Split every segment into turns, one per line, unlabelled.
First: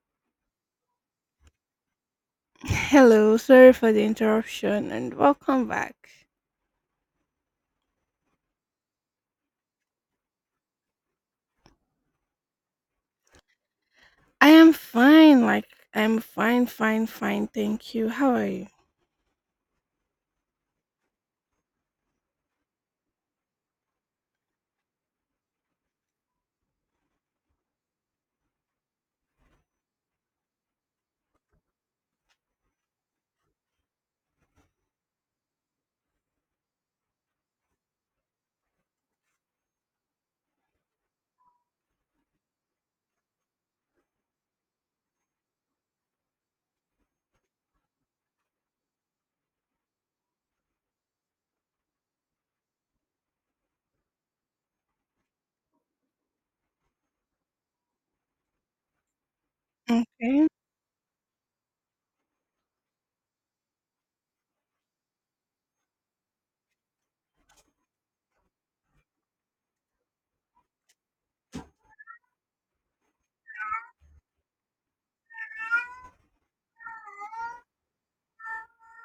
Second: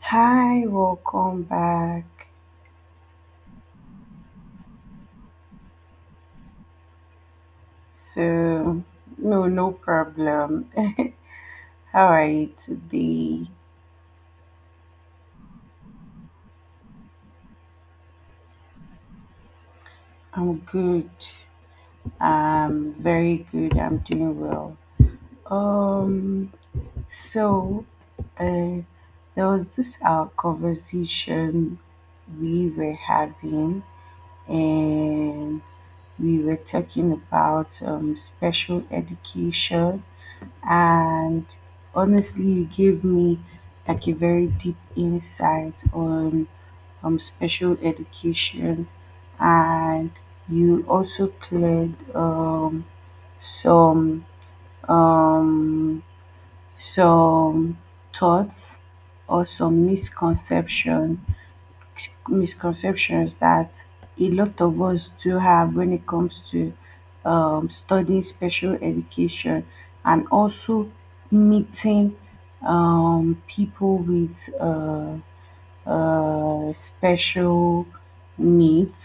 Hi, welcome back.
Hello, sorry for the interruption and welcome back.
So, no, no problem. How are you today?
I am fine, like I'm fine, fine, fine. Thank you. How are you?
I'm good. I'm very good. I'm doing well. Um, so, uh, there was this our conversation we were having, and we were talking about special education. And honestly, you gave me like a very deep insight on special education. And you also cleared some um, some thoughts or some
Okay.
misconceptions that a lot of us do have when it comes to studying special education, and also meeting people with special needs.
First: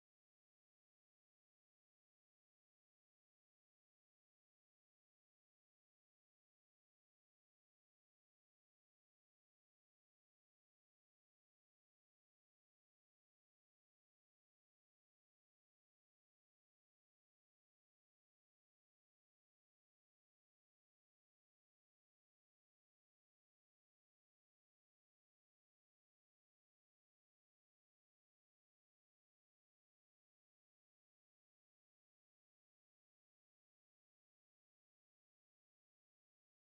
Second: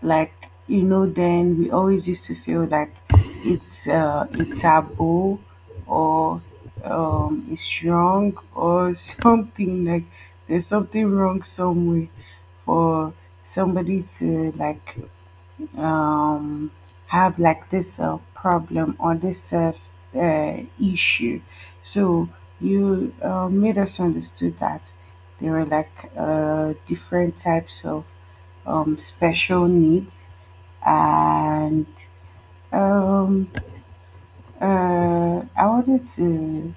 Like, then we always used to feel like it's a taboo, or it's wrong, or something like there's something wrong somewhere for somebody to like um, have like this problem or this issue. So you made us understood that there were like different types of special needs. And um, uh, I wanted to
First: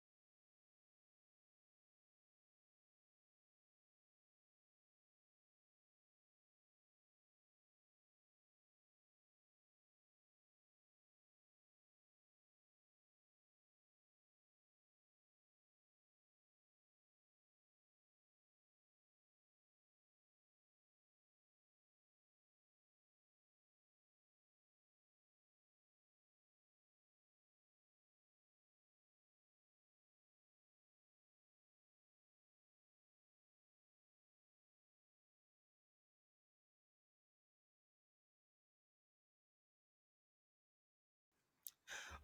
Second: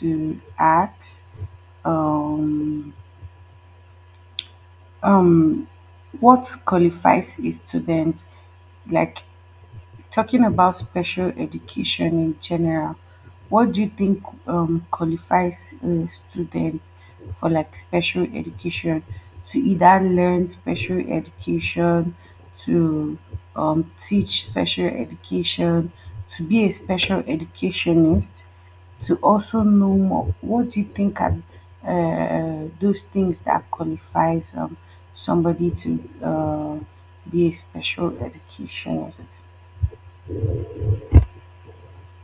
to ask um, um, what qualifies a student. Like, talking about special education in general, what do you think qualifies a student for like special education, to either learn special education, to teach special education, to be a special educationist, to also know more? What do you think are those things that qualifies somebody to be a special educationist?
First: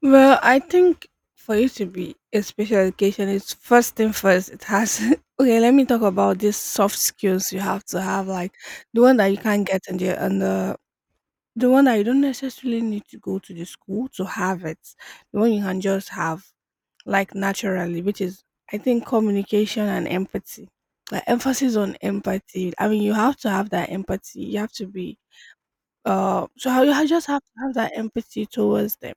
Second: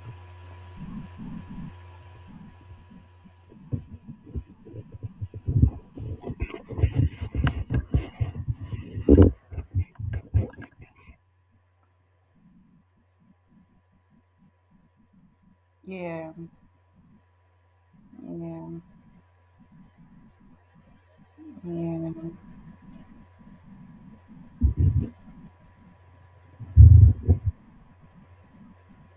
Well, I think for you to be a special education, it's first thing first. It has okay. Let me talk about these soft skills you have to have, like the one that you can't get in the the one that you don't necessarily need to go to the school to have it. The one you can just
Yeah,
have, like naturally, which is, I
yeah,
think, communication and empathy. Like emphasis on
yeah,
empathy. I mean, you have to have that empathy. You have to be, just have to have that empathy towards them.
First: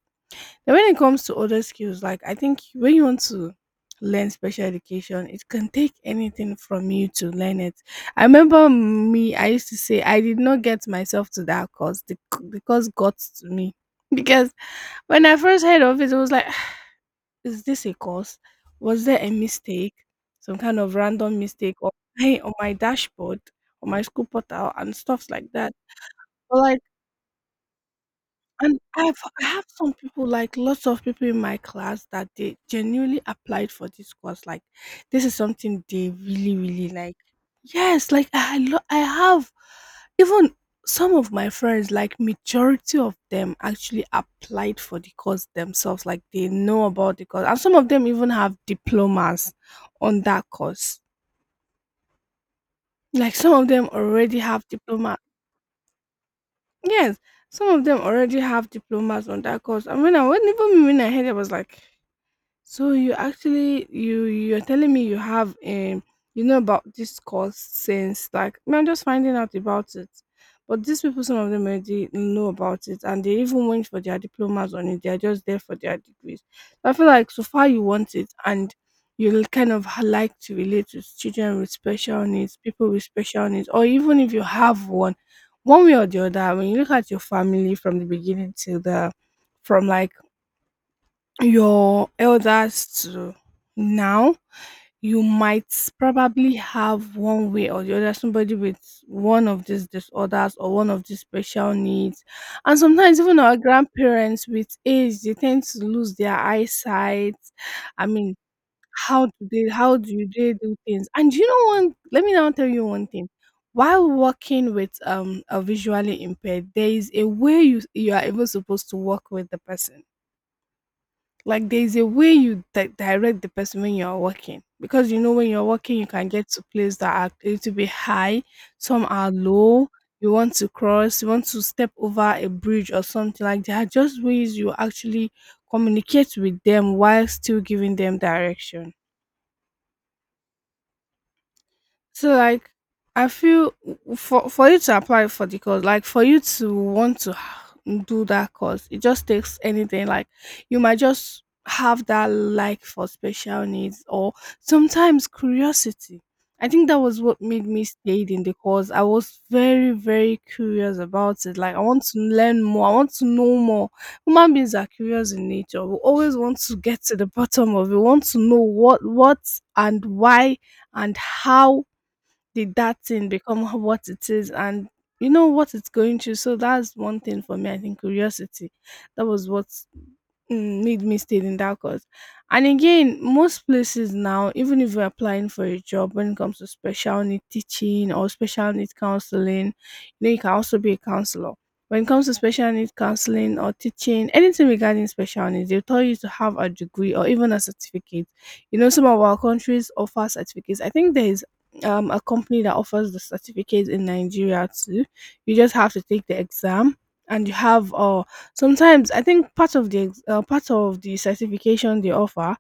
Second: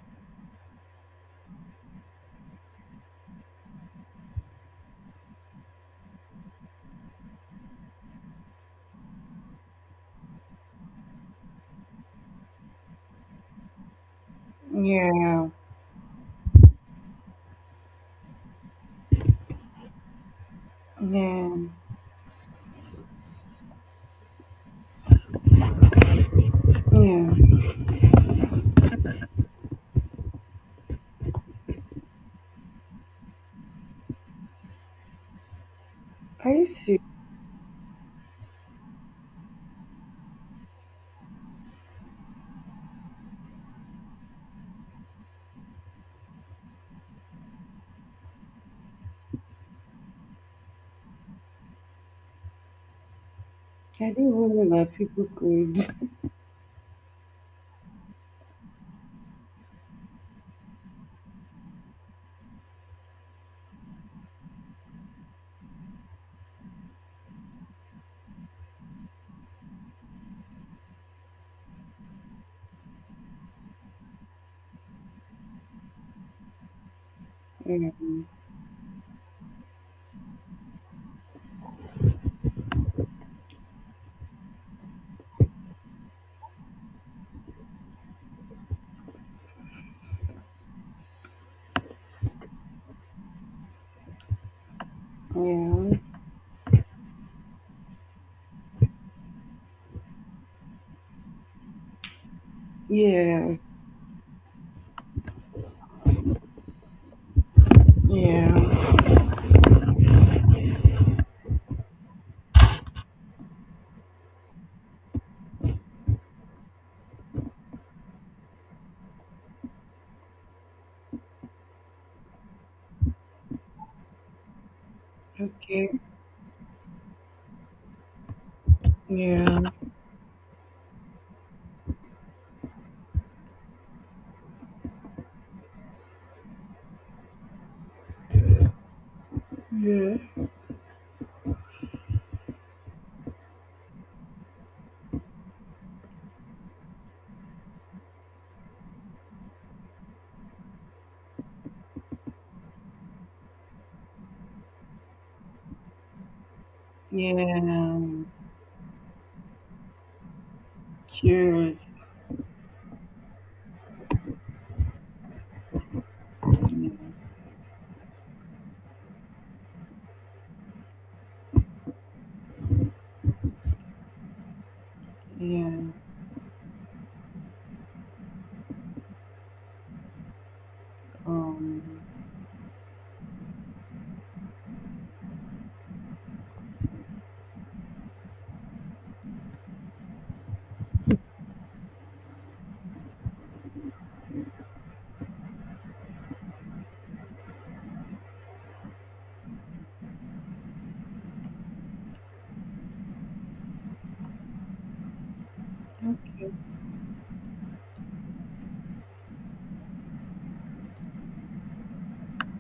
And when it comes to other skills, like I think when you want to learn special education, it can take anything from you to learn it. I remember me, I used to say I did not get myself to that course. The course got to me because when I
yeah,
first heard of it, it was like, is this a course? Was there a mistake? Some kind of random
yeah,
mistake on my dashboard, on my school portal and stuffs like that. Well, I
yeah.
and I have some people, like lots of people in my class that they genuinely applied for this course. Like this is something they
I
really,
used
really
to.
like. Yes, like I have even some of my friends, like majority of them actually applied for the course themselves. Like they know about the course. And some of them even have diplomas on that course. Like some of them
I
already
didn't
have
even know that
diploma.
people could.
Yes, some of them already have diplomas on that course. I mean, I wasn't even, when I heard it I was like, so you actually you're telling me you have you know about this course since, like, I mean, I'm just finding out about it. But these people, some of them already know about it and they even went for their diplomas on it. They are just there for their degrees. So, I feel like so far you want it and you like to relate to children with special needs, people with special needs, or even if you have one, one way or the other, when you look at your family from the beginning till the, from like your elders to now, you might
Um,
probably have one way or the other somebody with one of these disorders or one of these special needs. And sometimes
yeah,
even our
yeah,
grandparents with age, they tend to lose their eyesight, I mean,
yeah.
how do they, how do they do things? And you know, one, let me now tell you one thing, while working with a visually impaired, there is a way you are even supposed to work with the person. Like there's a way you direct the person when you're walking, because you know, when you're walking
Okay,
you can get to places that are a little bit high, some are
yeah,
low. You want to cross, you want to step over a bridge or something like that. Just ways you actually communicate with them while still giving them direction.
yeah,
So like I feel, for you to apply for the course, like for you to want to do that course, it just takes anything. Like you might just have that like for special needs or sometimes curiosity. I think that was what made me
yeah.
stayed in the course. I was very, very curious about it. Like
Cheers.
I want to learn more. I want to know more. Human beings are curious in nature. We always want to
Yeah,
get to the bottom of it. We want to know what, and why, and how did that thing become what it is, and you know
yeah.
what it's going to. So that's one thing for me. I think curiosity, that was what made me stay in that
Um.
course. And again, most places now, even if you're applying for a job when it comes to special need teaching or special need counseling, you know, you can also be a counselor. When it comes to special need counseling or teaching, anything regarding special needs, they'll tell you to have a degree or even a certificate. You know, some of our countries offer certificates. I think there is a company that offers the certificate in Nigeria too. You just have to take the
Okay.
exam, and you have sometimes, I think, part of the part of the certification they offer,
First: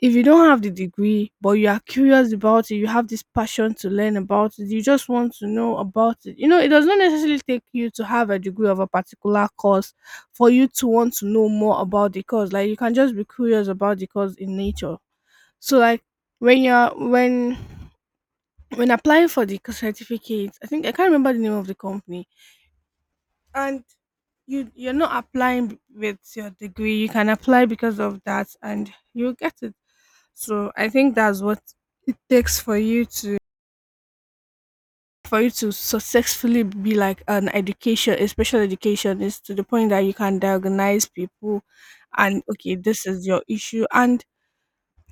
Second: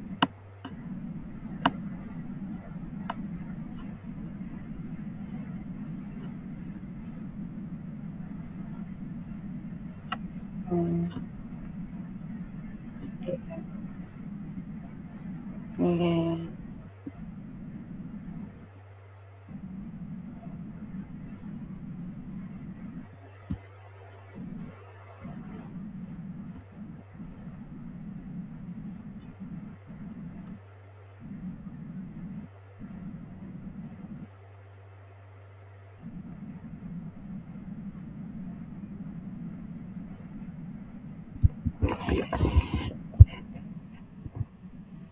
if you don't have the degree but you are curious about it, you have this passion to learn about it, you just want to know about it. You know, it does not necessarily take you to have a degree of a particular course for you to want to
Um,
know more about the course. Like you can just be curious about the course in nature. So like, when you're when applying for the certificate, I think, I can't remember the name of the company, and you, you're not applying with your degree, you can apply because of that and you'll get it. So I think that's what it takes for you to, for you to successfully be like an education, a special education, is to the point that you can diagnose people and, okay, this is your issue, and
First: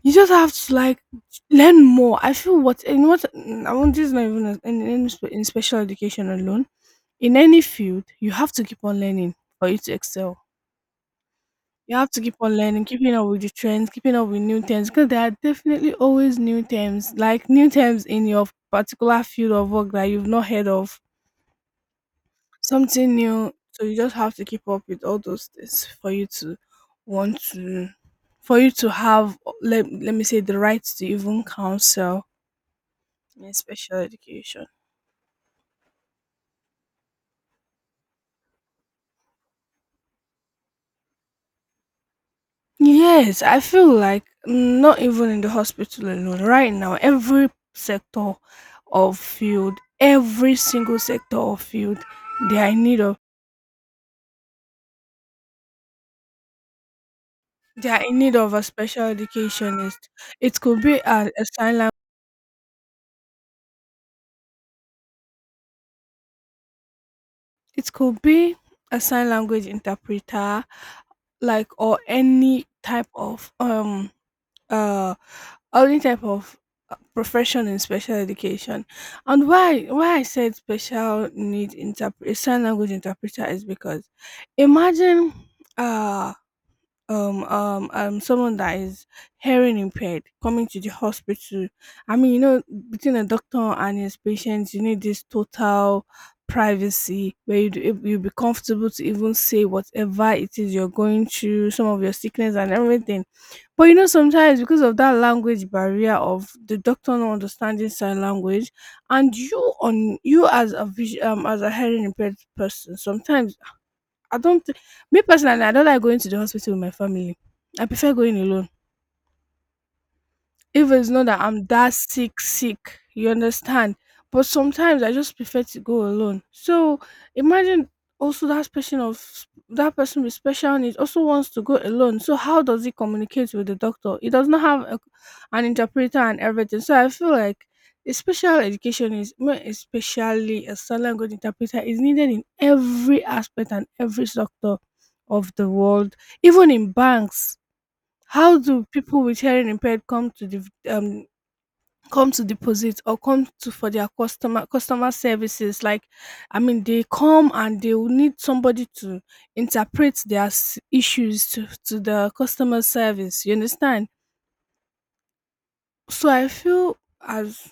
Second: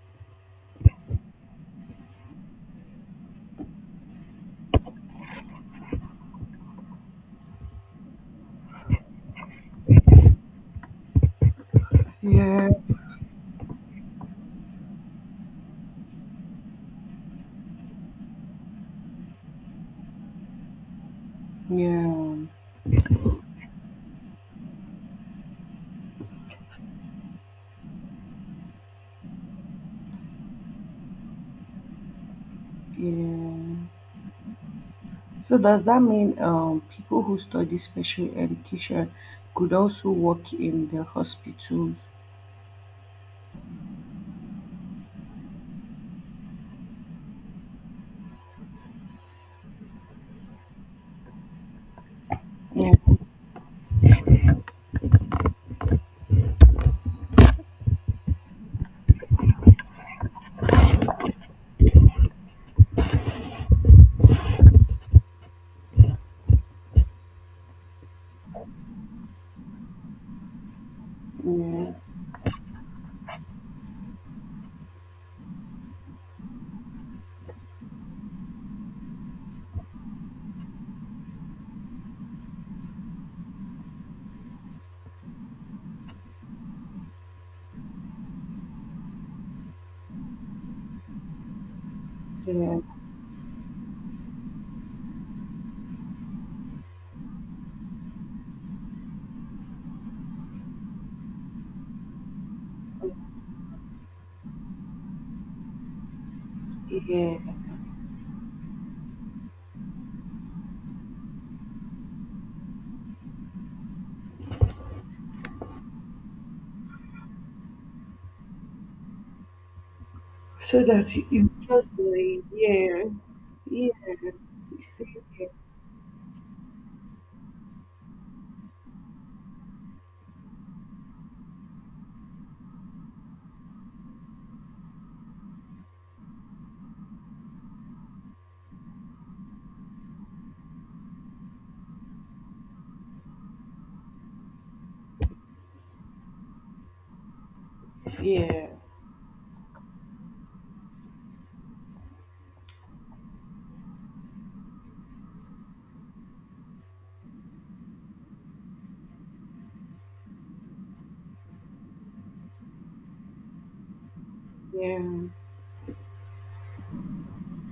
you just have to like learn more. I feel what, in what I want, this is not even in special education alone, in any field you have to keep on learning for you to excel. You have to keep on
yeah,
learning,
yeah,
keeping up with the trends, keeping up with new terms, because there are definitely always new terms, like new terms in your particular field of work that you've not heard of,
yeah,
something new. So you just have to keep up with all those things for you to want to, for you to have, let, let me say, the right to even counsel in
yeah.
special education.
So does that mean people who study special education could also work in the hospitals?
Yes, I feel like not even in the hospital alone. Right now, every sector of field, every single sector of field, they are in
Yeah,
need of they are in need of a special educationist. It could be a sign language. It could be a sign language interpreter, like,
yeah,
or uh any type of profession in special education. And why I said special need interpret, sign language interpreter, is because imagine, uh someone that is hearing impaired coming to the hospital, I mean, you know,
yeah,
between a doctor and his patients, you need this total privacy where you you be comfortable to even say whatever it is you're going through, some of your sickness and everything. But you know, sometimes because of that language barrier of the doctor not
yeah.
understanding sign language, and you on, you as a vision as a hearing impaired person, sometimes I don't. Me personally, I don't like going to the hospital with my family. I prefer going alone.
So
If it's
that
not
it
that
it
I'm that
just
sick,
like,
sick,
yeah,
you understand?
yeah,
But
you
sometimes I
see,
just
yeah,
prefer to go alone. So imagine also that person of, that person with special needs also wants to go alone. So how does he communicate with the doctor? He does not have a, an interpreter and everything. So I feel like a special education is more, especially a sign language interpreter, is needed in every aspect and every sector of the world, even in banks. How
yeah,
do people with hearing impaired come to the come to deposit or come to for their customer services? Like, I mean, they come and they will need somebody to interpret their issues to the customer service. You understand?
yeah,
So I feel as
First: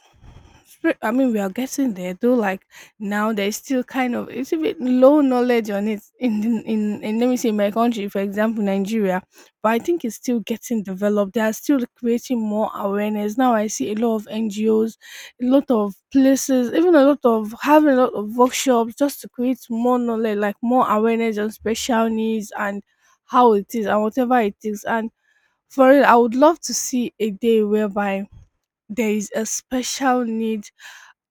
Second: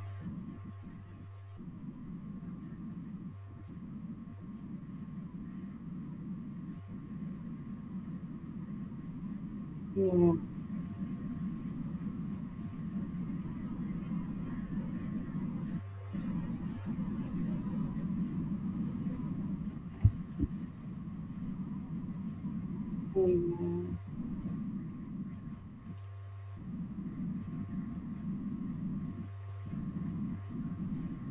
we are getting there though, like now there's still kind of it's a bit low knowledge on it in let me say my country, for example Nigeria. But I think it's
yeah,
still getting developed, they are still creating more awareness. Now I see a lot of NGOs, a lot of places, even a lot of having a lot of workshops just to create more knowledge, like more awareness on special needs and how it is and whatever it is. And for it, I would love to see a day whereby there is a special need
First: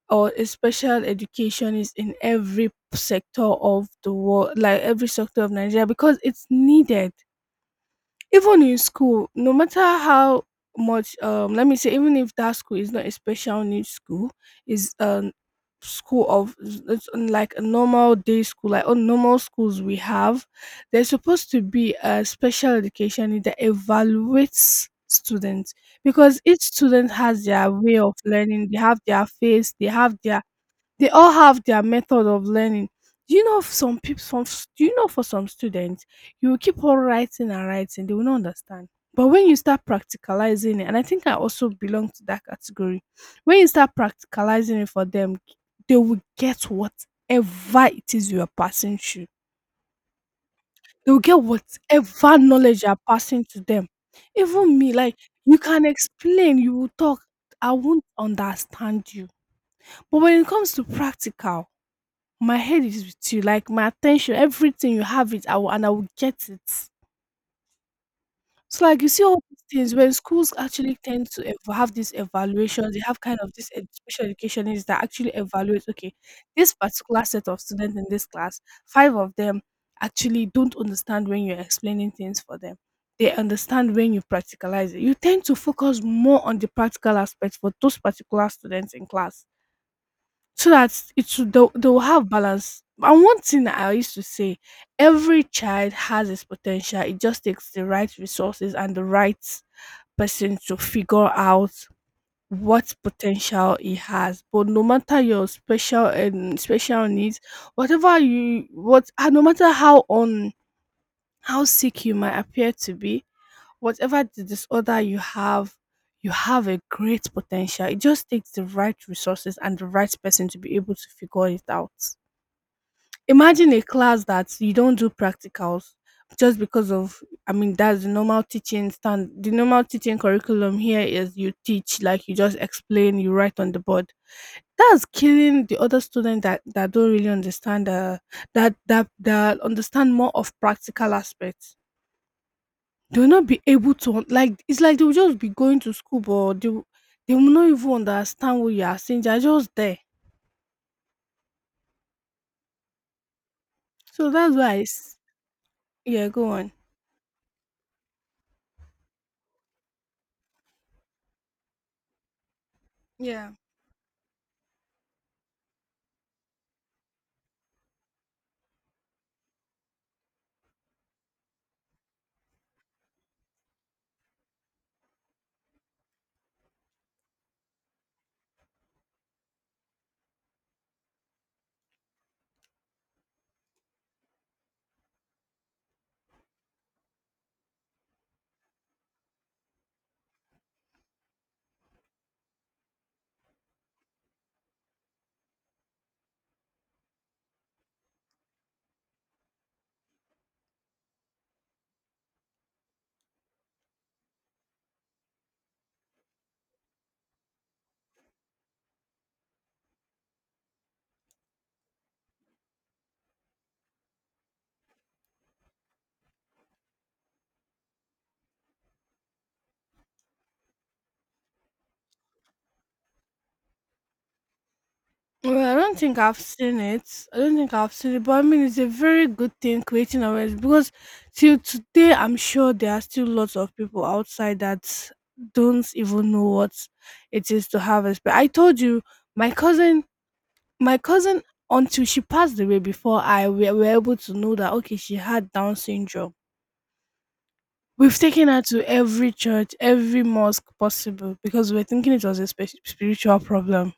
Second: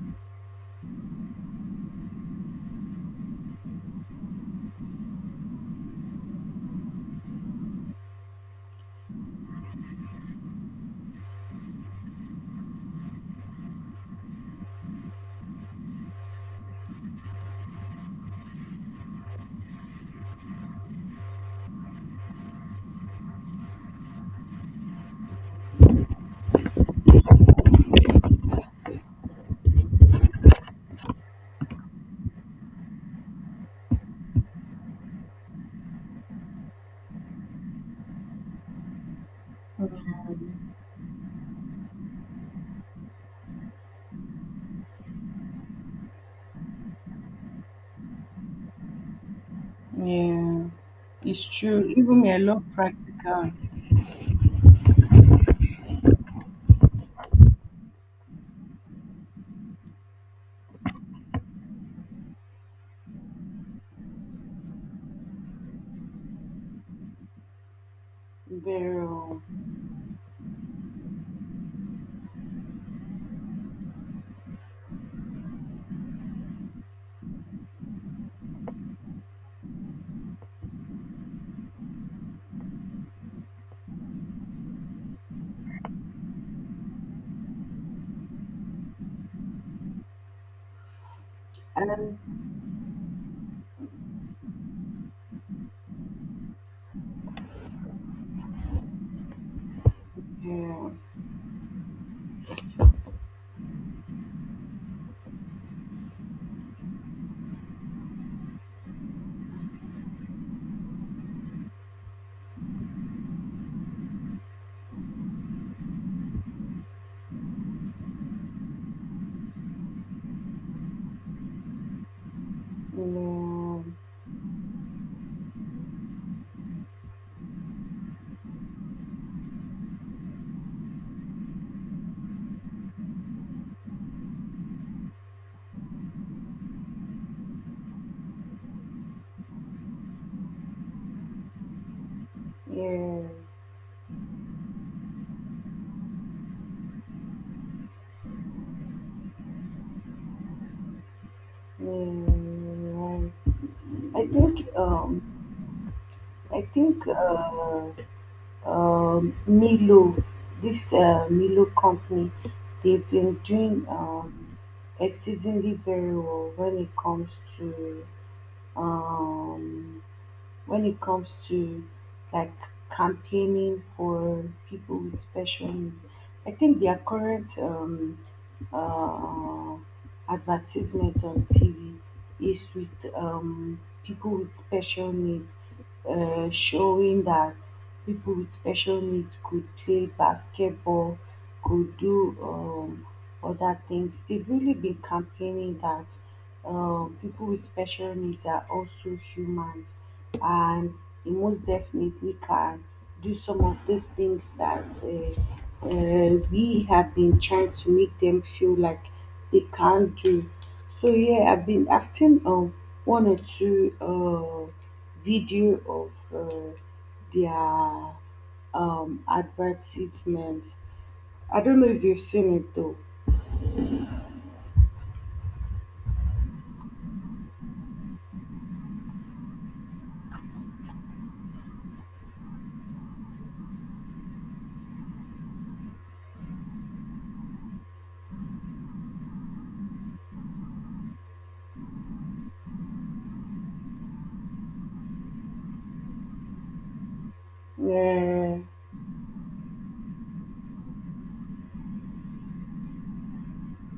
or a special education is in every sector of the world, like every sector of Nigeria, because it's needed. Even in school, no matter how much let me say, even if that school is not a special needs school, is school of it's like a normal day school, like all normal schools we have, there's supposed to be a special education that evaluates students. Because each student has their way of learning, they have their face, they have their they all have their method of learning. Do you know some people do you know, for some students, you will keep on writing and writing, they will not understand. But when you start
yeah,
practicalizing it, and I think I also belong to that category, when you start practicalizing it for them, they will get whatever it is you are passing through.
yeah.
They will get
It's true. Even me,
whatever
I love
knowledge you are passing
practical
to them. Even me, like you can explain, you will talk, I won't understand you. But when it comes to practical, my head is with you, like my attention, everything you have it, I will, and I will get it. So like
very
you see all
well.
these things when schools actually tend to have these evaluations, they have kind of this special educationists that actually evaluate. Okay, this particular set of students in this class, five of them actually don't understand when you're explaining things for them. They understand when you practicalize it. You tend to focus more on the practical aspect for those particular students in class so that it will they'll
And
have balance. And one thing that I used to say, every child has its potential. It just takes the right resources and the right person to
yeah,
figure out what potential he has. But no matter your special and special needs, whatever you what no matter how on how sick you might appear to be, whatever the disorder you have a great potential. It just takes the right resources and the right person to be able to figure it out.
yeah,
Imagine a
yeah,
class that you don't do practicals just because of I mean that's the normal teaching stand the normal teaching curriculum here is you teach like you just explain, you write on the board. That's killing the other students that don't really understand that understand more of practical aspects.
yeah,
They will not be able to like it's like they will just be going to school, but they will not even understand what you are saying, they're just there.
yeah, yeah, yeah. I
So that's
think
why
um,
yeah, go
I
on.
think uh, uh, Milo, this Milo company, they've been
Yeah,
doing exceedingly very well to um, when it comes to like campaigning for people with special needs. I think their current uh, advertisement on TV is with people with special needs, showing that people with special needs could play basketball, could do other things. They've really been campaigning that people with special needs are also humans, and they most definitely can do some of those things that we have been trying to make them feel like they can't do. So yeah, I've seen one or two video of their advertisements. I don't know if you've seen it though.
well, I don't think I've seen it, but I mean it's a very good thing creating awareness, because till today I'm sure there are still lots of people outside that don't even know what it is to have a sperm. I told you, my cousin My cousin, until she passed away before I we were able to know that okay, she had Down syndrome. We've taken
Yeah,
her to every church, every mosque possible because we were thinking it was a spiritual problem.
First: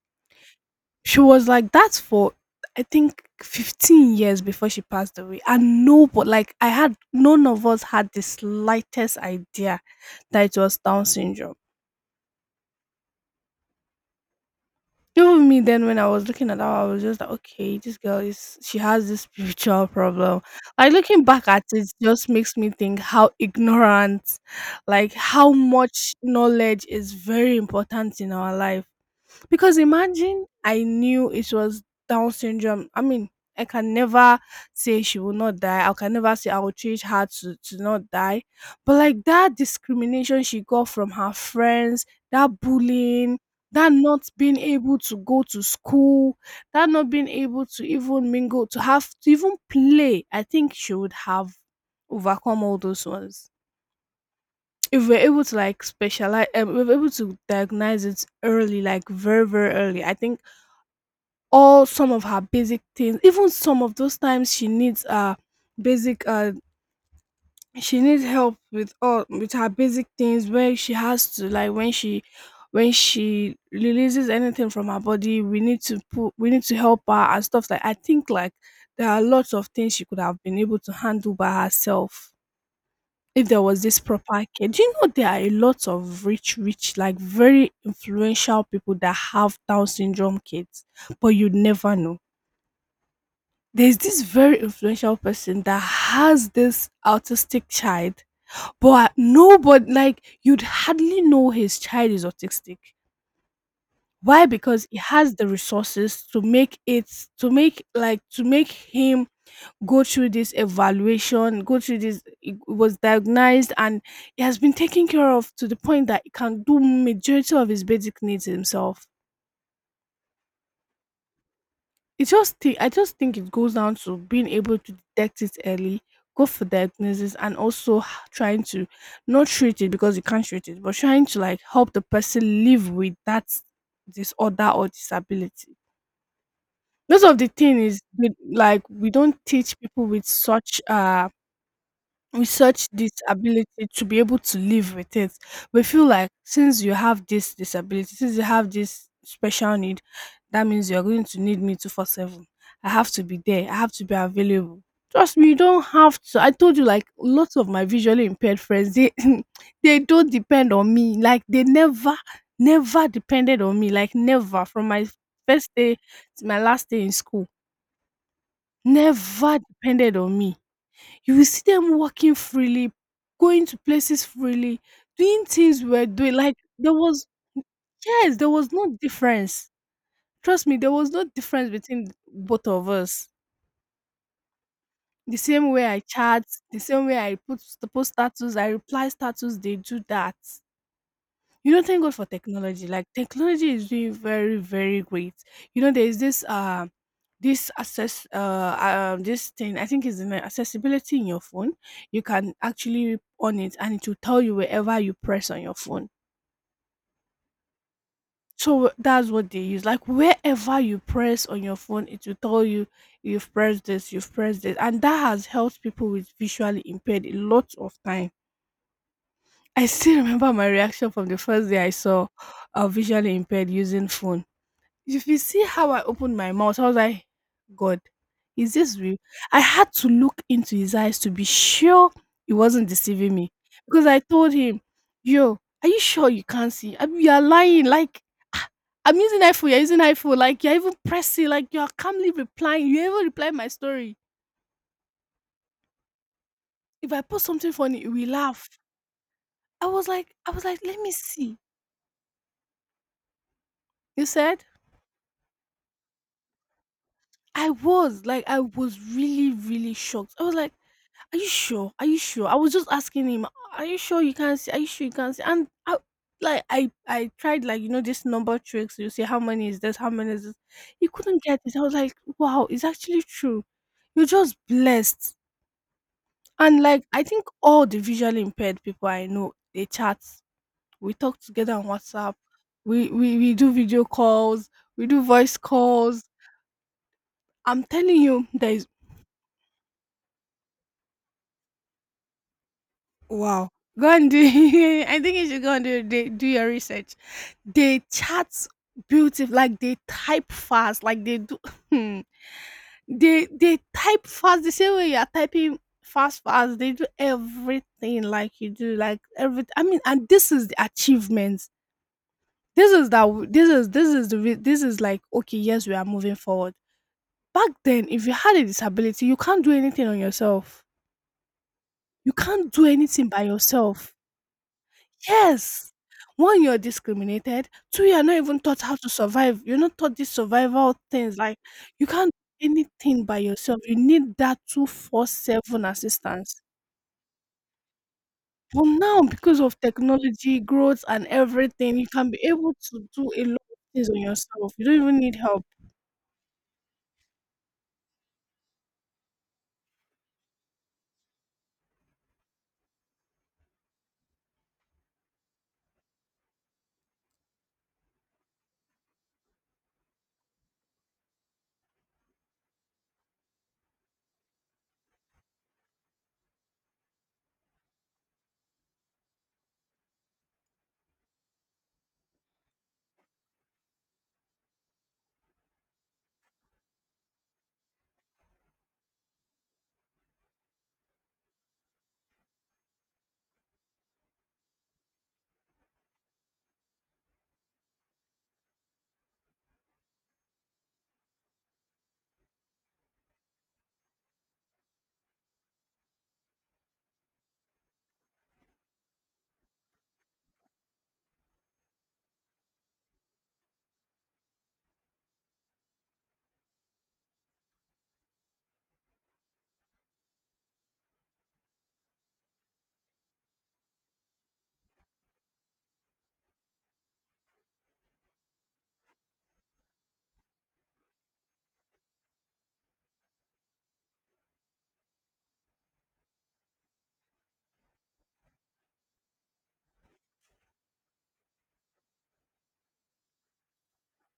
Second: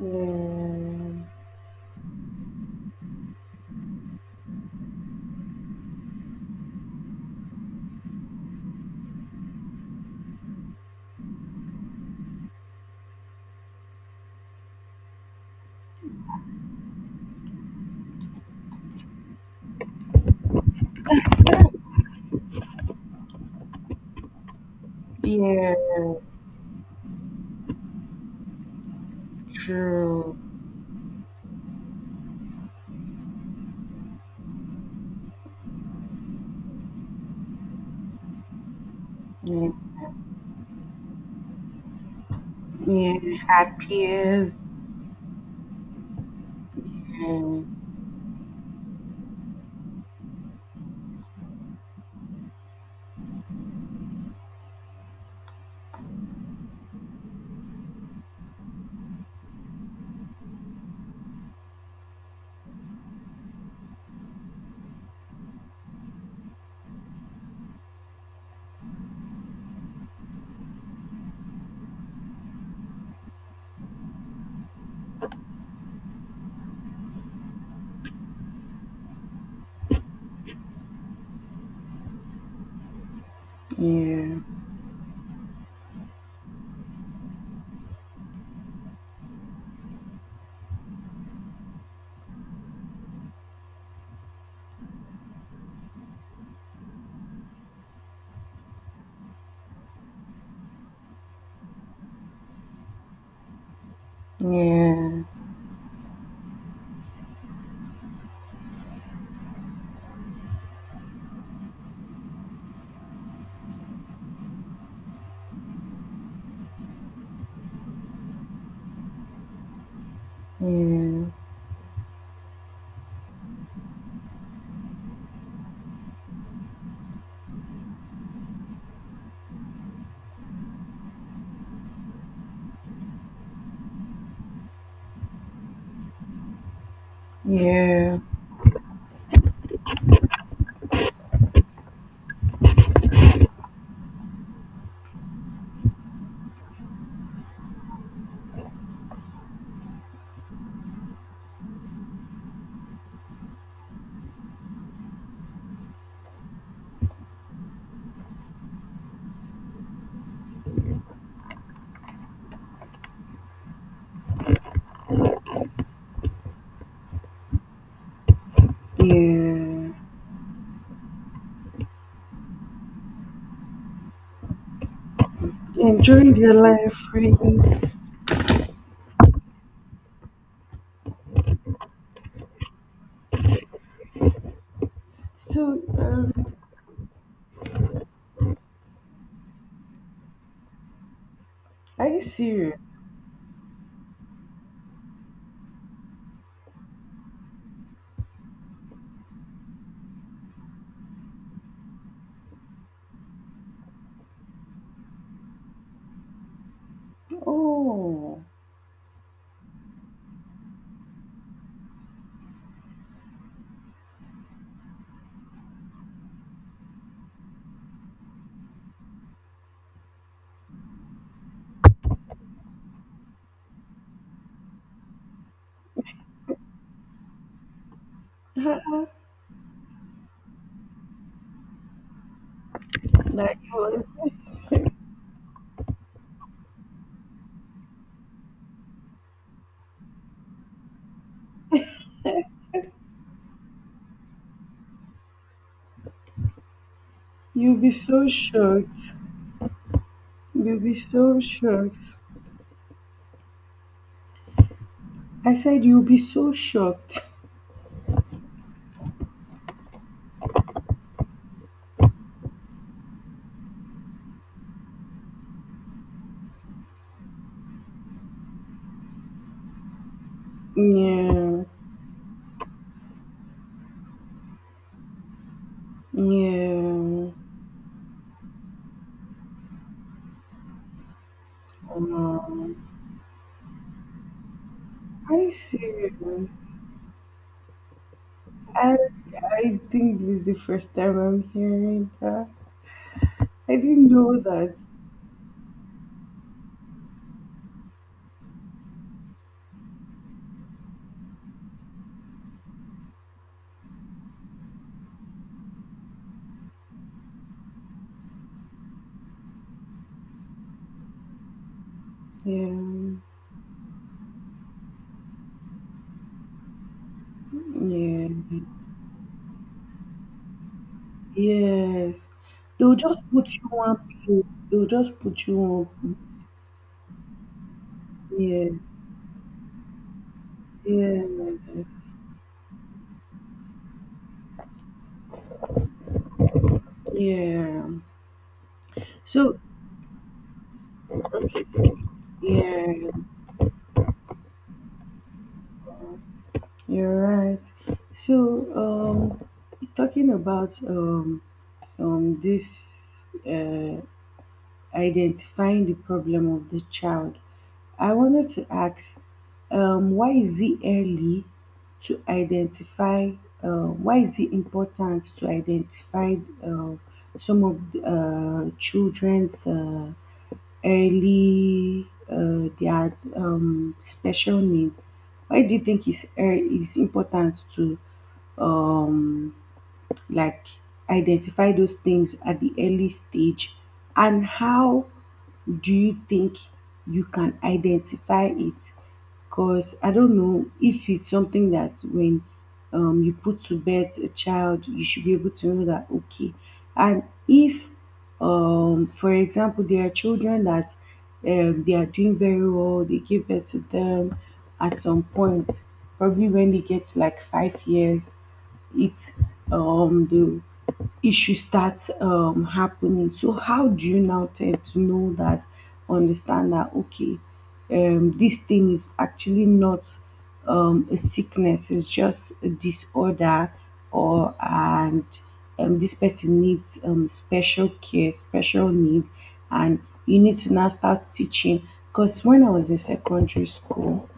yeah,
She was like that for I think 15 years before she passed away. And no, but like I had none of us had the slightest idea that it was Down syndrome. Even me then when I was looking at her, I was just like, okay, this girl is she has this spiritual problem. Like looking back at it just makes me think how ignorant, like how
yeah,
much knowledge is very important in our life. Because
true.
imagine I knew it was Down syndrome. I mean, I can never say she will not die. I can never say I will treat her to not die. But like that
Yeah,
discrimination she got from her friends, that
yeah,
bullying, that not being
happiest.
able to go to school, that not being
Yeah,
able to even mingle, to have to even play, I think she would have overcome all those ones. If we're able to like specialize, if we're able to diagnose it early, like very, very early, I think all some of her basic things, even some of those times she needs basic she needs help with all with her basic things, where she has to like when she releases anything from her body, we need to put we need to help her and stuff like I think like there are lots of things she could have been able to handle by herself if there was this
yeah,
proper care. Do you know there are a lot of rich like very influential people that have Down syndrome kids, but you'd never know. There's this very influential person that has this autistic child, but nobody, like, you'd hardly know his child is autistic. Why? Because he
yeah,
has the resources to make it, to make, like, to make him go through this evaluation, go through this, he was diagnosed and he has been taken care of to the point that he can do majority of his basic needs himself.
yeah,
It just thi I just think it goes down to being able to detect it early, go for diagnosis, and also h trying to not treat it because you can't treat it, but trying to, like, help the person live with that disorder or disability. Most of the thing is
yeah,
with like, we don't teach people with such, we search this ability to be able to live with it. We feel like since you have this disability, since you have this special need, that means you're going to need me 24/7. I have to be there, I have to be available. Trust me, you don't have to. I told you, like lots of my visually impaired friends, they they don't depend on me. Like they never, never depended on me. Like never from my first day to my last day in school, never
yeah.
depended on me. You will see them walking freely, going to places freely, doing things we're
Enjoy
doing.
your
Like
life,
there was
Freddie.
yes, there was no difference. Trust me, there was no difference between both of us. The same
So,
way I chat, the same way I put the post status, I reply status, they do that. You know, thank
are
God
you
for
serious?
technology. Like technology is doing very, very great. You know, there is this this access, this thing, I think is in the accessibility in your phone. You can actually on it, and it will tell you wherever you press on your phone.
Oh,
So that's what they use. Like wherever you press on your phone, it will tell you you've pressed this, and that has helped people with visually impaired a lot of time. I still remember my reaction from the first day I saw a visually impaired using phone. If you see how I opened my mouth, I was like, God, is this real? I had to look into his eyes to be sure he wasn't deceiving me.
like you'll,
Because I told him, yo, are you sure you can't see? I mean, you're lying. Like, I'm using iPhone, you're using iPhone. Like, you're even pressing, like, you're calmly replying. You even reply my story. If I post something
you'll be
funny, you will
so
laugh.
shocked.
I was like,
You'll
let
be
me
so
see.
shocked.
You said,
I said you'll be so shocked.
I was like, I was really, really shocked. I was like, are you sure? Are you sure? I was just asking him, are you sure you can't see? Are you sure you can't see? And I like I tried like you know this number tricks. You say how many is this? How many is this? He couldn't get
Yeah,
it. I was like, wow, it's actually true. You're just blessed. And like I
yeah.
think all the visually impaired people I know, they chat. We talk together on WhatsApp.
Um,
We do video calls. We do
Are you
voice
serious?
calls. I'm telling you, there is
I I think this is the first time I'm hearing that.
wow.
I
Go
didn't
and do
know that.
I think you should go and do your research. They chat beautiful, like they type fast, like they do hmm. They type fast the same way you are typing fast. They do everything like you do, like every I mean, and this is the achievements. This is
Yeah,
this is the re- this is like okay, yes, we are moving forward. Back then, if
yeah,
you had a disability, you can't do anything on yourself.
yes.
You can't do
They'll just
anything by
put you on
yourself.
place. They'll just put you
Yes.
on.
One, you're discriminated. Two, you're not even
Yeah,
taught how to survive. You're not taught these survival
yes,
things. Like you can't do anything by yourself. You need that 24/7 assistance.
yeah.
But now,
So
because of technology, growth, and everything, you can be able to
yeah,
do a lot of things on yourself. You don't even need help.
you're right. So um, talking about this uh identifying the problem of the child, I wanted to ask, um, why is it early to identify, why is it important to identify uh, some of the, children's their special needs? Why do you think it's important to um, like identify those things at the early stage, and how do you think you can identify it? Because I don't know if it's something that when you put to bed a child, you should be able to know that, okay. And if, for example, there are children that they are doing very well, they give birth to them at some point, probably when they get to like 5 years, it's the issue starts happening. So how do you now tend to know that, understand that, okay, this thing is actually not a sickness, it's just a disorder. Or and this person needs special care, special need. And you need to now start teaching, because when I was in secondary school,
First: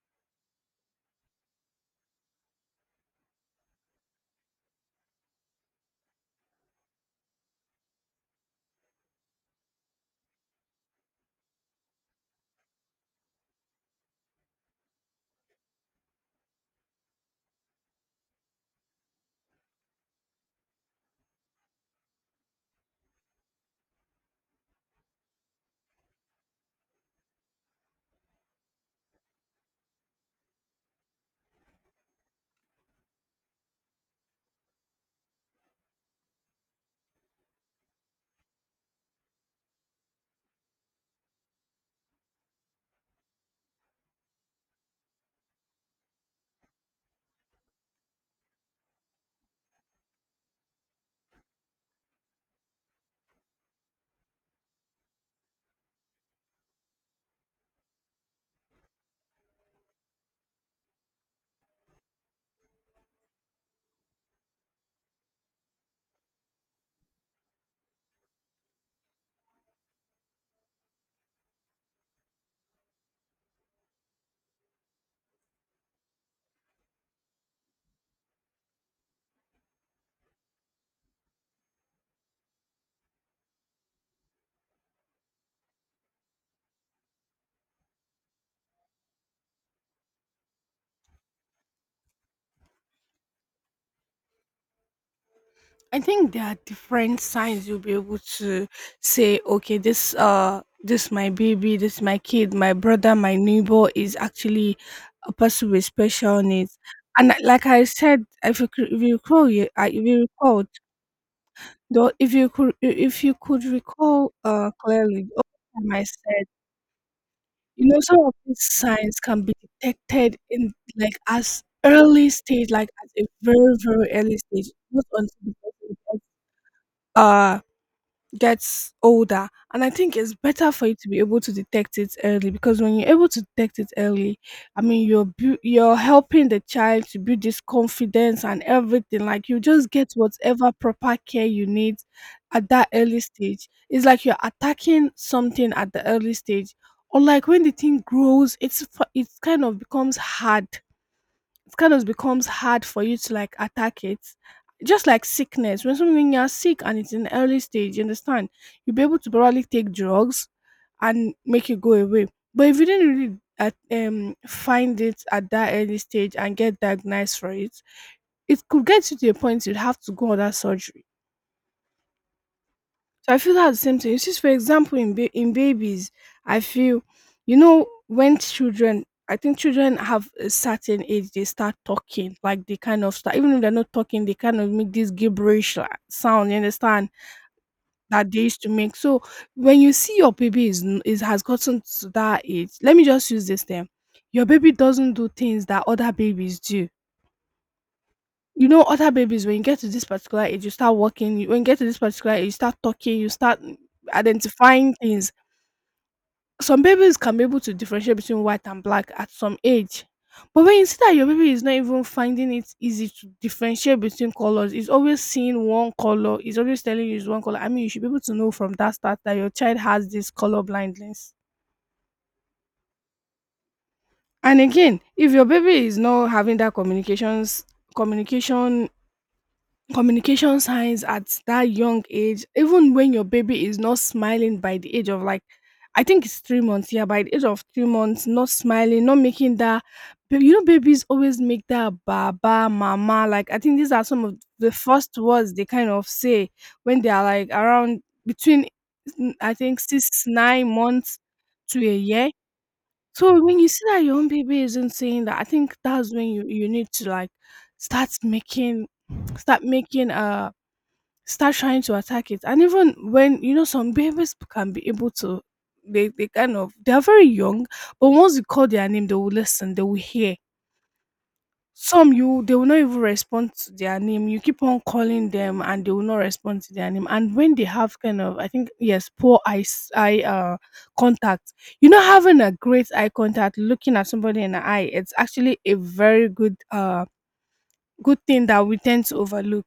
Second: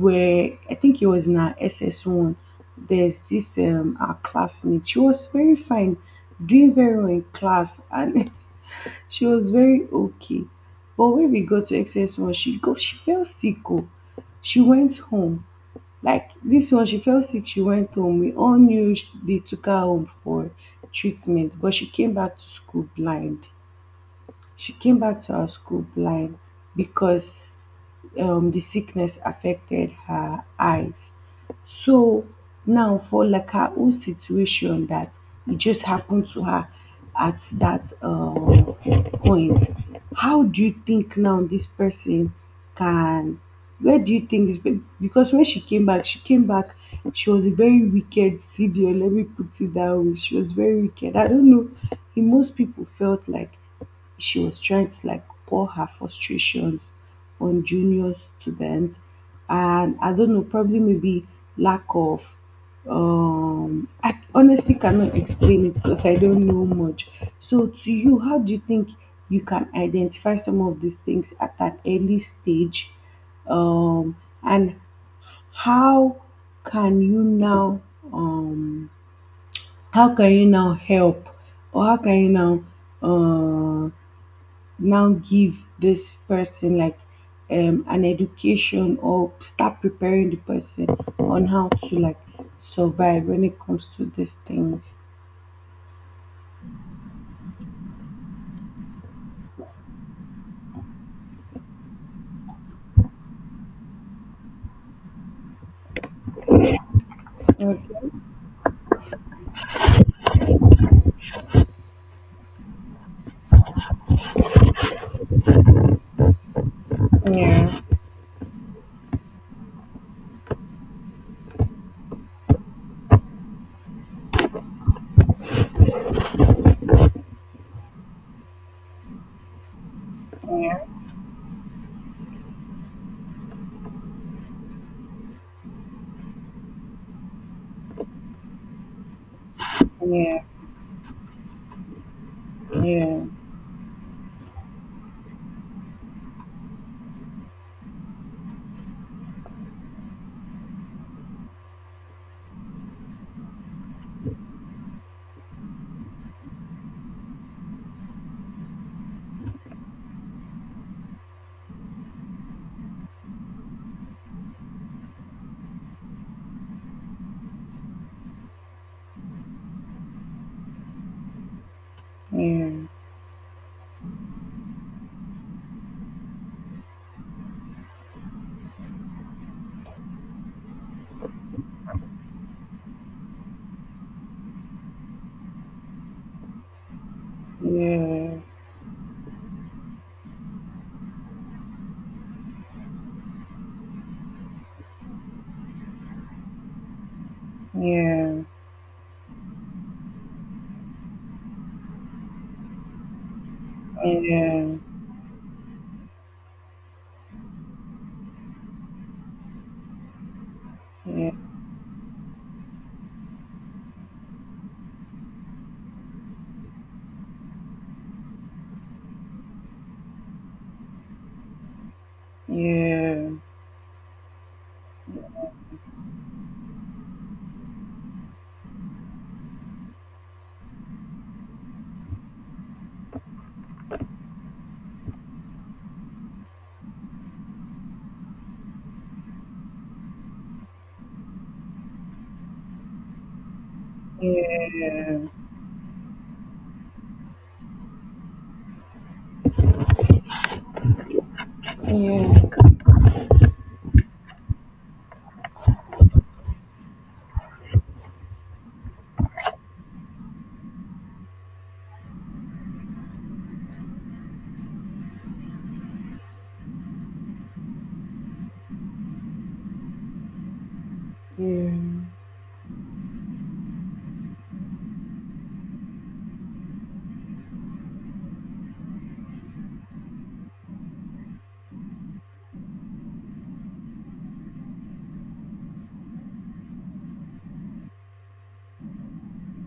where I think it was in our SS1, there's this our classmate. She was very fine, doing very well in class, and she was very okay. But when we got to SS1, she fell sick. Oh. She went home. Like this one, she fell sick, she went home. We all knew, they took her home for treatment, but she came back to school blind. She came back to our school blind because the sickness affected her eyes. So now, for like her own situation that it just happened to her at that point, how do you think now this person can? Where do you think this? Because when she came back. She was a very wicked CDO. Let me put it that way. She was very wicked. I don't know. In most people felt like she was trying to like pour her frustrations on junior students, and I don't know, probably maybe lack of, I honestly cannot explain it because I don't know much. So to you, how do you think you can identify some of these things at an early stage? Um and how can you now um how can you now help, or how can you uh now give this person like an education, or start preparing the person on how to like survive when it comes to these things.
I think there are different signs you'll be able to say, okay, this my baby, this my kid, my brother, my neighbor is actually a person with special needs. And like I
Okay,
said, if you recall, though, if you could recall clearly, the other time I said, you know, some of these signs can be detected in like as early stage, like at a very, very early stage, not until the person uh gets older. And I think it's better for you to be able to detect it early, because when you're able to detect it early, I mean, you're helping the child to build this confidence and everything, like you just get
yeah,
whatever proper care you need at that
yeah,
early stage. It's like you're attacking something at the early stage, or like when the thing grows, it kind of becomes hard, for you to like attack it. Just like sickness, when something you're sick and it's in the early stage, you understand, you'll be able to probably take drugs and make it go away. But if you didn't really find it at that early stage and get diagnosed for it, it could get you to a point you'd have to go under surgery.
yeah,
So I feel that's the same thing. You see, for example, in babies, I feel, when children, I think children have a certain age, they start talking, like they kind of start, even if they're not talking, they kind of make this gibberish like, sound. You understand
yeah,
that
yeah,
they used to make. So when you see your baby is n- is has gotten to that age, let me just use this term. Your baby doesn't do things that other babies do,
yeah, yeah,
you know, other babies, when you get to this particular age, you start walking, when you get to this particular age, you start talking, you start
yeah, yeah, yeah,
identifying things. Some babies can be able to differentiate between white and black at some age. But when you see that your baby is not even finding it easy to differentiate between colors, is always seeing one color, is always telling you it's one color, I mean, you should be able to know from that start that your child has this color blindness.
yeah, yeah,
And again, if your baby is not having that communication communication signs at that young age, even when your baby is not smiling by the age of, like, I think it's 3 months. Yeah, by the age of 3 months, not smiling, not making that. You know, babies always make that baba, mama. Like, I think these are some of the first words they kind of say when they are like around between, I think, six, 9 months to a year. So when you see that your own baby isn't saying that, I think that's when you need to like start making start making uh start trying to attack it. And even when, you know, some babies can be able to, they kind of, they are very young, but once you call their name, they will listen, they will hear.
yeah. Yeah, yeah,
Some, you they will not even respond to their name. You keep on calling them and they will not respond to their name. And when they have kind of, I think, yes, poor eye s- eye contact. You know, having a great eye contact, looking at somebody in the eye, it's actually a very good thing that we tend to overlook.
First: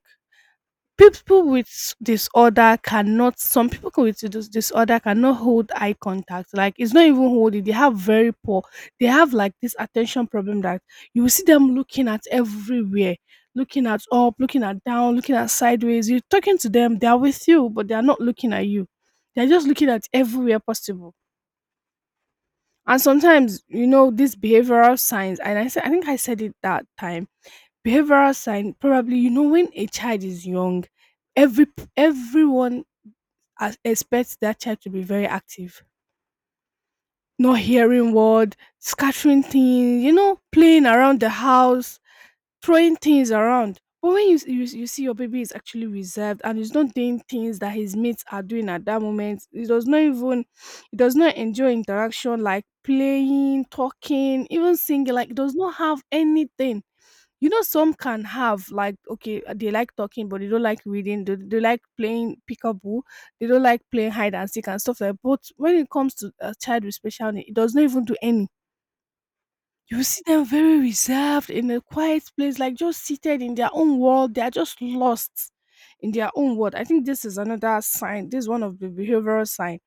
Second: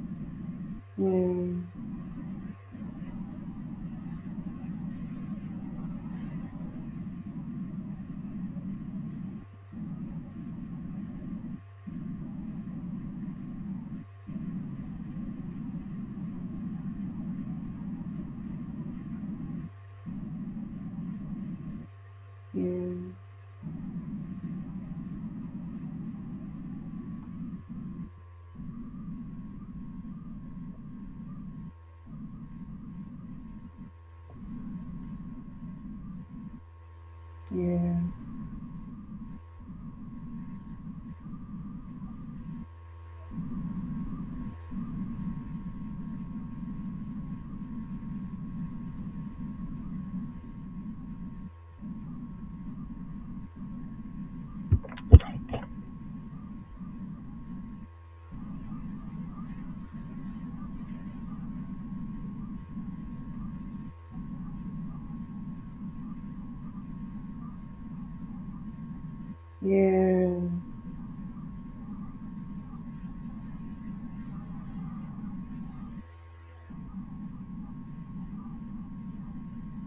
yeah,
People
yeah,
with disorder cannot, some people with disorder cannot hold eye contact, like it's not even holding, they have very poor, they have like this attention problem, that you will see them looking at everywhere, looking at up, looking at down, looking at sideways, you're talking to them, they are with you, but they are not looking at you, they're just looking at everywhere possible. And sometimes, you know, these behavioral signs, and I think I said it that time, behavioral sign, probably, when a child is young, everyone expects that child to be very active, not hearing word, scattering things, you know, playing around the house, throwing things around. But when you see your baby is actually reserved and is not doing things that his mates are doing at that moment, he does not enjoy interaction, like playing, talking, even singing, like he does not have anything. You know, some can have like, okay, they like talking but they don't like reading, they like playing peekaboo, they don't like playing hide and seek and stuff, like, but when it comes to a child with special need, it does not even do any. You see them very reserved in a quiet place, like just seated in their own world, they are just lost in their own world. I think this is another sign, this is one of the behavioral sign.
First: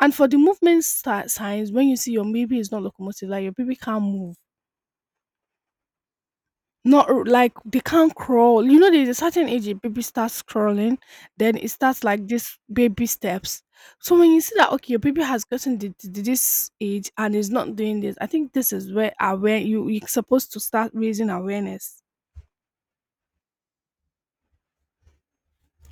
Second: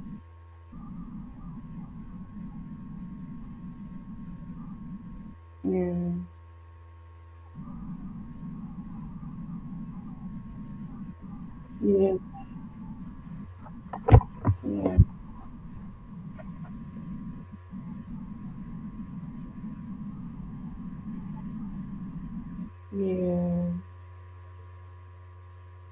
And for the movement signs, when you see your baby is not locomotive, like your baby can't move. Not r- Like they can't crawl. You know, there's a certain age a baby starts crawling, then it starts like this baby steps. So when you see that, okay, your baby has gotten to this age and is not doing this, I think this is where aware you're supposed to start raising awareness.
yeah,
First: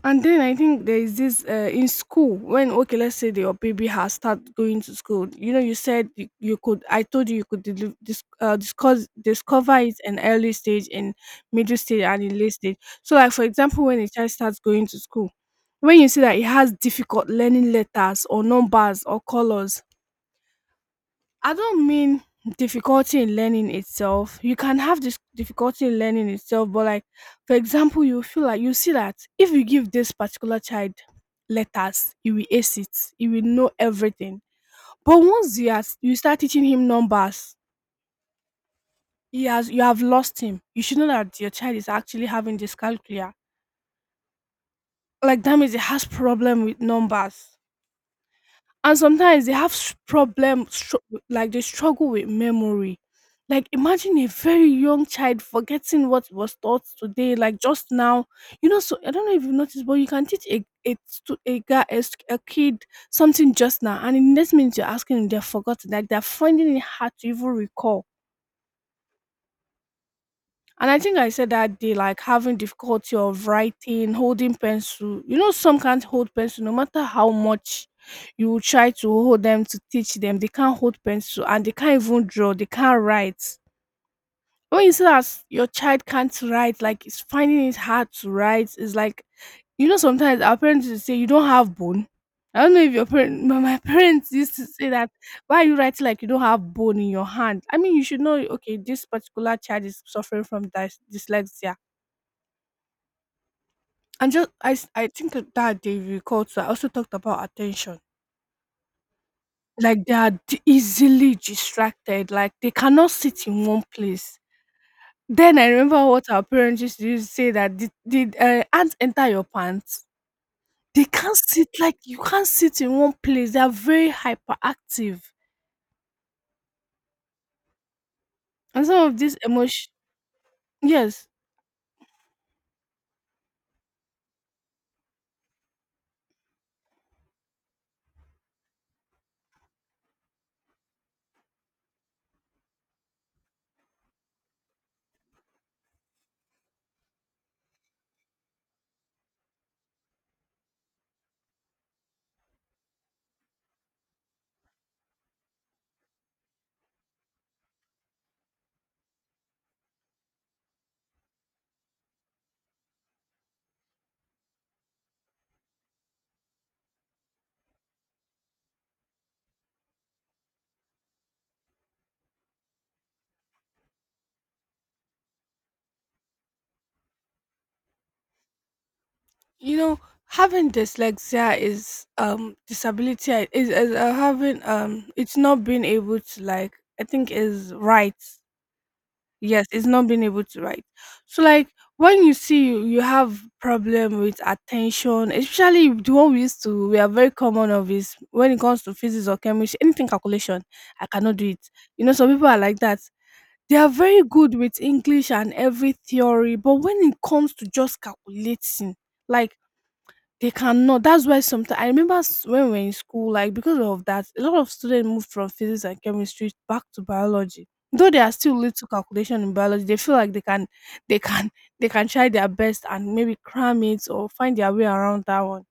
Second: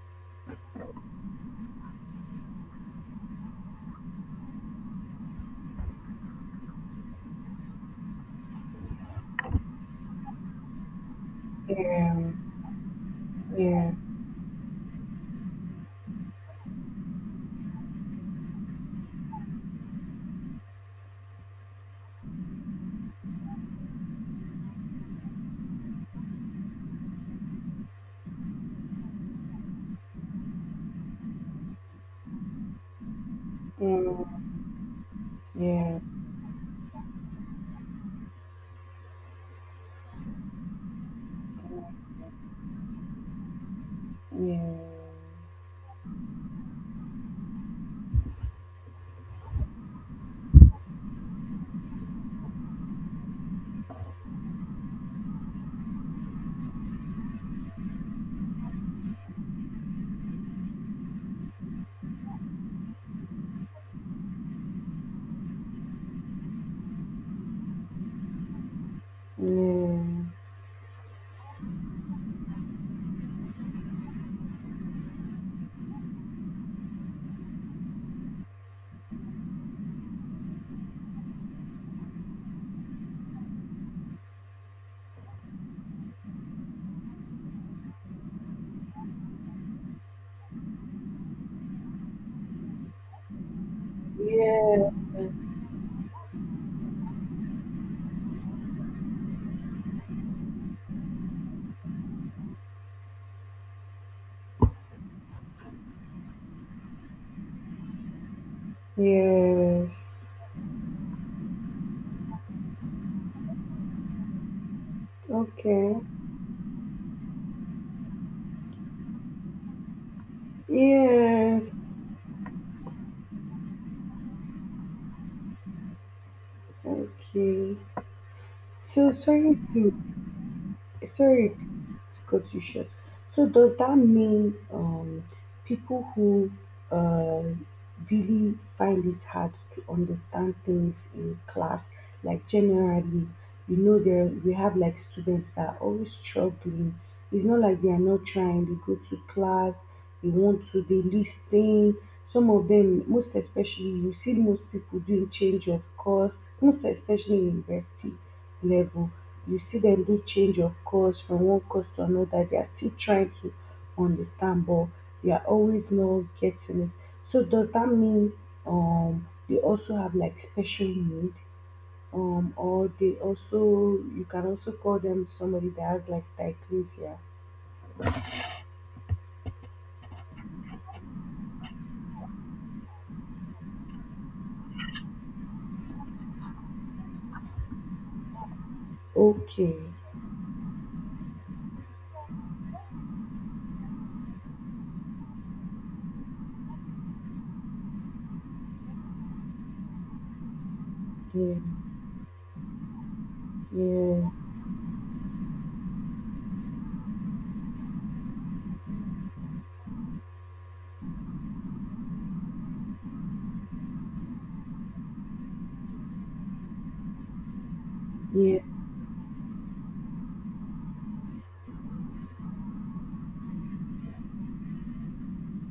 And then I think there is this in school, when, okay, let's say that your baby has started going to school. You know, you said you could. I told you you could deli- dis- discuss discover it in early stage, in middle
yeah,
stage,
yeah,
and in late stage. So, like, for example,
yeah,
when a child starts going to school, when you see that it has difficult learning letters or numbers or colors, I don't mean difficulty in learning itself. You can have this difficulty in learning itself, but, like, for example, you feel like you see that if you give this particular child letters, he will ace it. He will know
yeah,
everything. But once
yeah,
you start teaching him numbers, he has you have lost him. You should know that your child is actually having dyscalculia.
yeah,
Like that means he has problem with numbers. And sometimes they problem like they struggle with memory, like imagine a very young child forgetting what was taught today, like just now. You know, so I don't know if you noticed, but you can teach a, stu- a, guy, a st- a kid something just now, and in the next minute you're asking them, they've forgotten, like they're finding it hard to even recall.
yeah,
And I think I said that day, like having difficulty of writing, holding pencil. You know, some can't hold pencil no matter how much you try to hold them to teach them. They can't hold pencil and they can't even draw. They can't write. When you see that your child can't write, like it's finding it hard to write, it's like, you know, sometimes our parents will say you don't have bone. I don't know if your parent my parents used to say
yeah,
that, why are you writing like you don't have bone in your hand? I mean, you should know, okay, this particular child is suffering from dyslexia. And just I think that they recall. So I also talked about attention.
yes.
Like they are easily distracted, like they cannot sit in one place. Then I
Okay,
remember what our parents used to use say, that did ants enter your pants? They can't
yes,
sit, like you can't sit in one place. They are very hyperactive.
okay.
And some
So
of this
sorry
emotion.
to
Yes,
sorry to cut you short. So does that mean people who um really find it hard to understand things in class, like generally, there we have like students that are always struggling. It's not like they are not trying. They go to class, they want to, they listen. Some of them, most especially, you see most people doing change of course, most especially university level, you see them do change of course from one course to another. They are still trying to understand, but they are always not getting it. So does that mean they also have like special need? Or they also you can also call them somebody that has like dysclasia.
you know, having dyslexia is disability is, having it's not being able to, like, I think is right. Yes,
Okay.
it's not being able to write. So, like, when you see you have problem with attention, especially the one we used to we are very common of, is when it comes to physics or chemistry, anything calculation, I cannot do
Yeah,
it. You know, some people are like that. They are very
yeah,
good with English and every theory, but when it comes to just calculating, like they cannot. That's why sometimes I remember when we were in school, like because of that, a lot of students moved from physics and chemistry back to biology. Though they are still
yeah,
little calculation in biology, they feel like they can, they can, they can try their best and maybe cram it or find their way around that one.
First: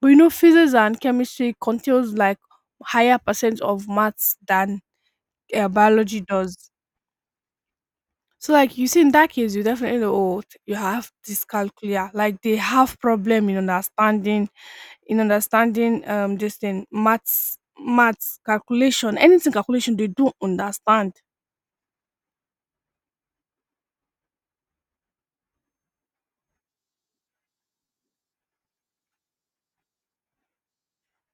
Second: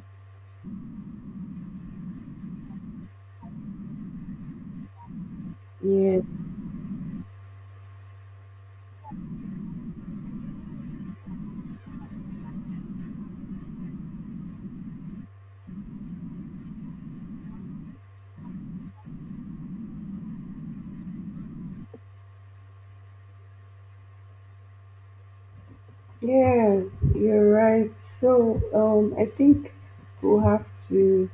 But you know, physics and chemistry contains like higher percent of maths than
yeah,
biology does. So, like, you see in that case, you definitely know, oh, you have dyscalculia. Like they have problem in understanding, this thing, maths calculation, anything calculation, they don't understand.
yeah, you're right. So, I think we'll have to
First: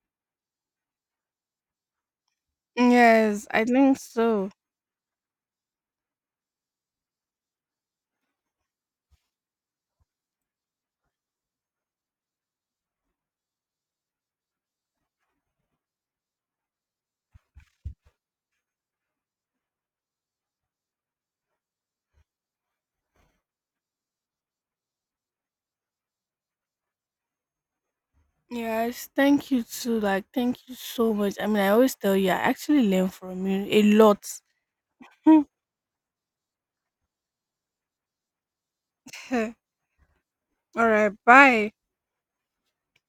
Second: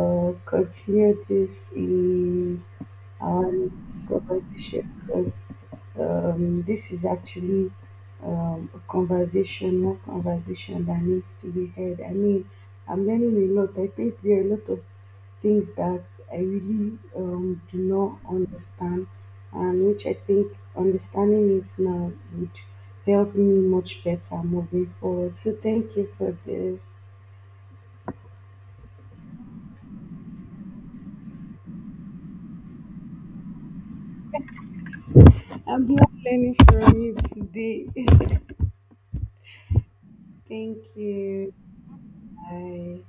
continue this in
Yes, I
and
think so.
scholarship, because this is actually more conversation that needs to be had. I mean, I'm learning a lot. I think there are a lot of things that I really do not understand, and which I think understanding it now would help me much better moving forward. So, thank you for this.
Yes, thank you too, like, thank you so much. I mean, I always tell you, I actually learn from you a lot.
I'm glad learning from you today. Thank
All right,
you.
bye.
Bye.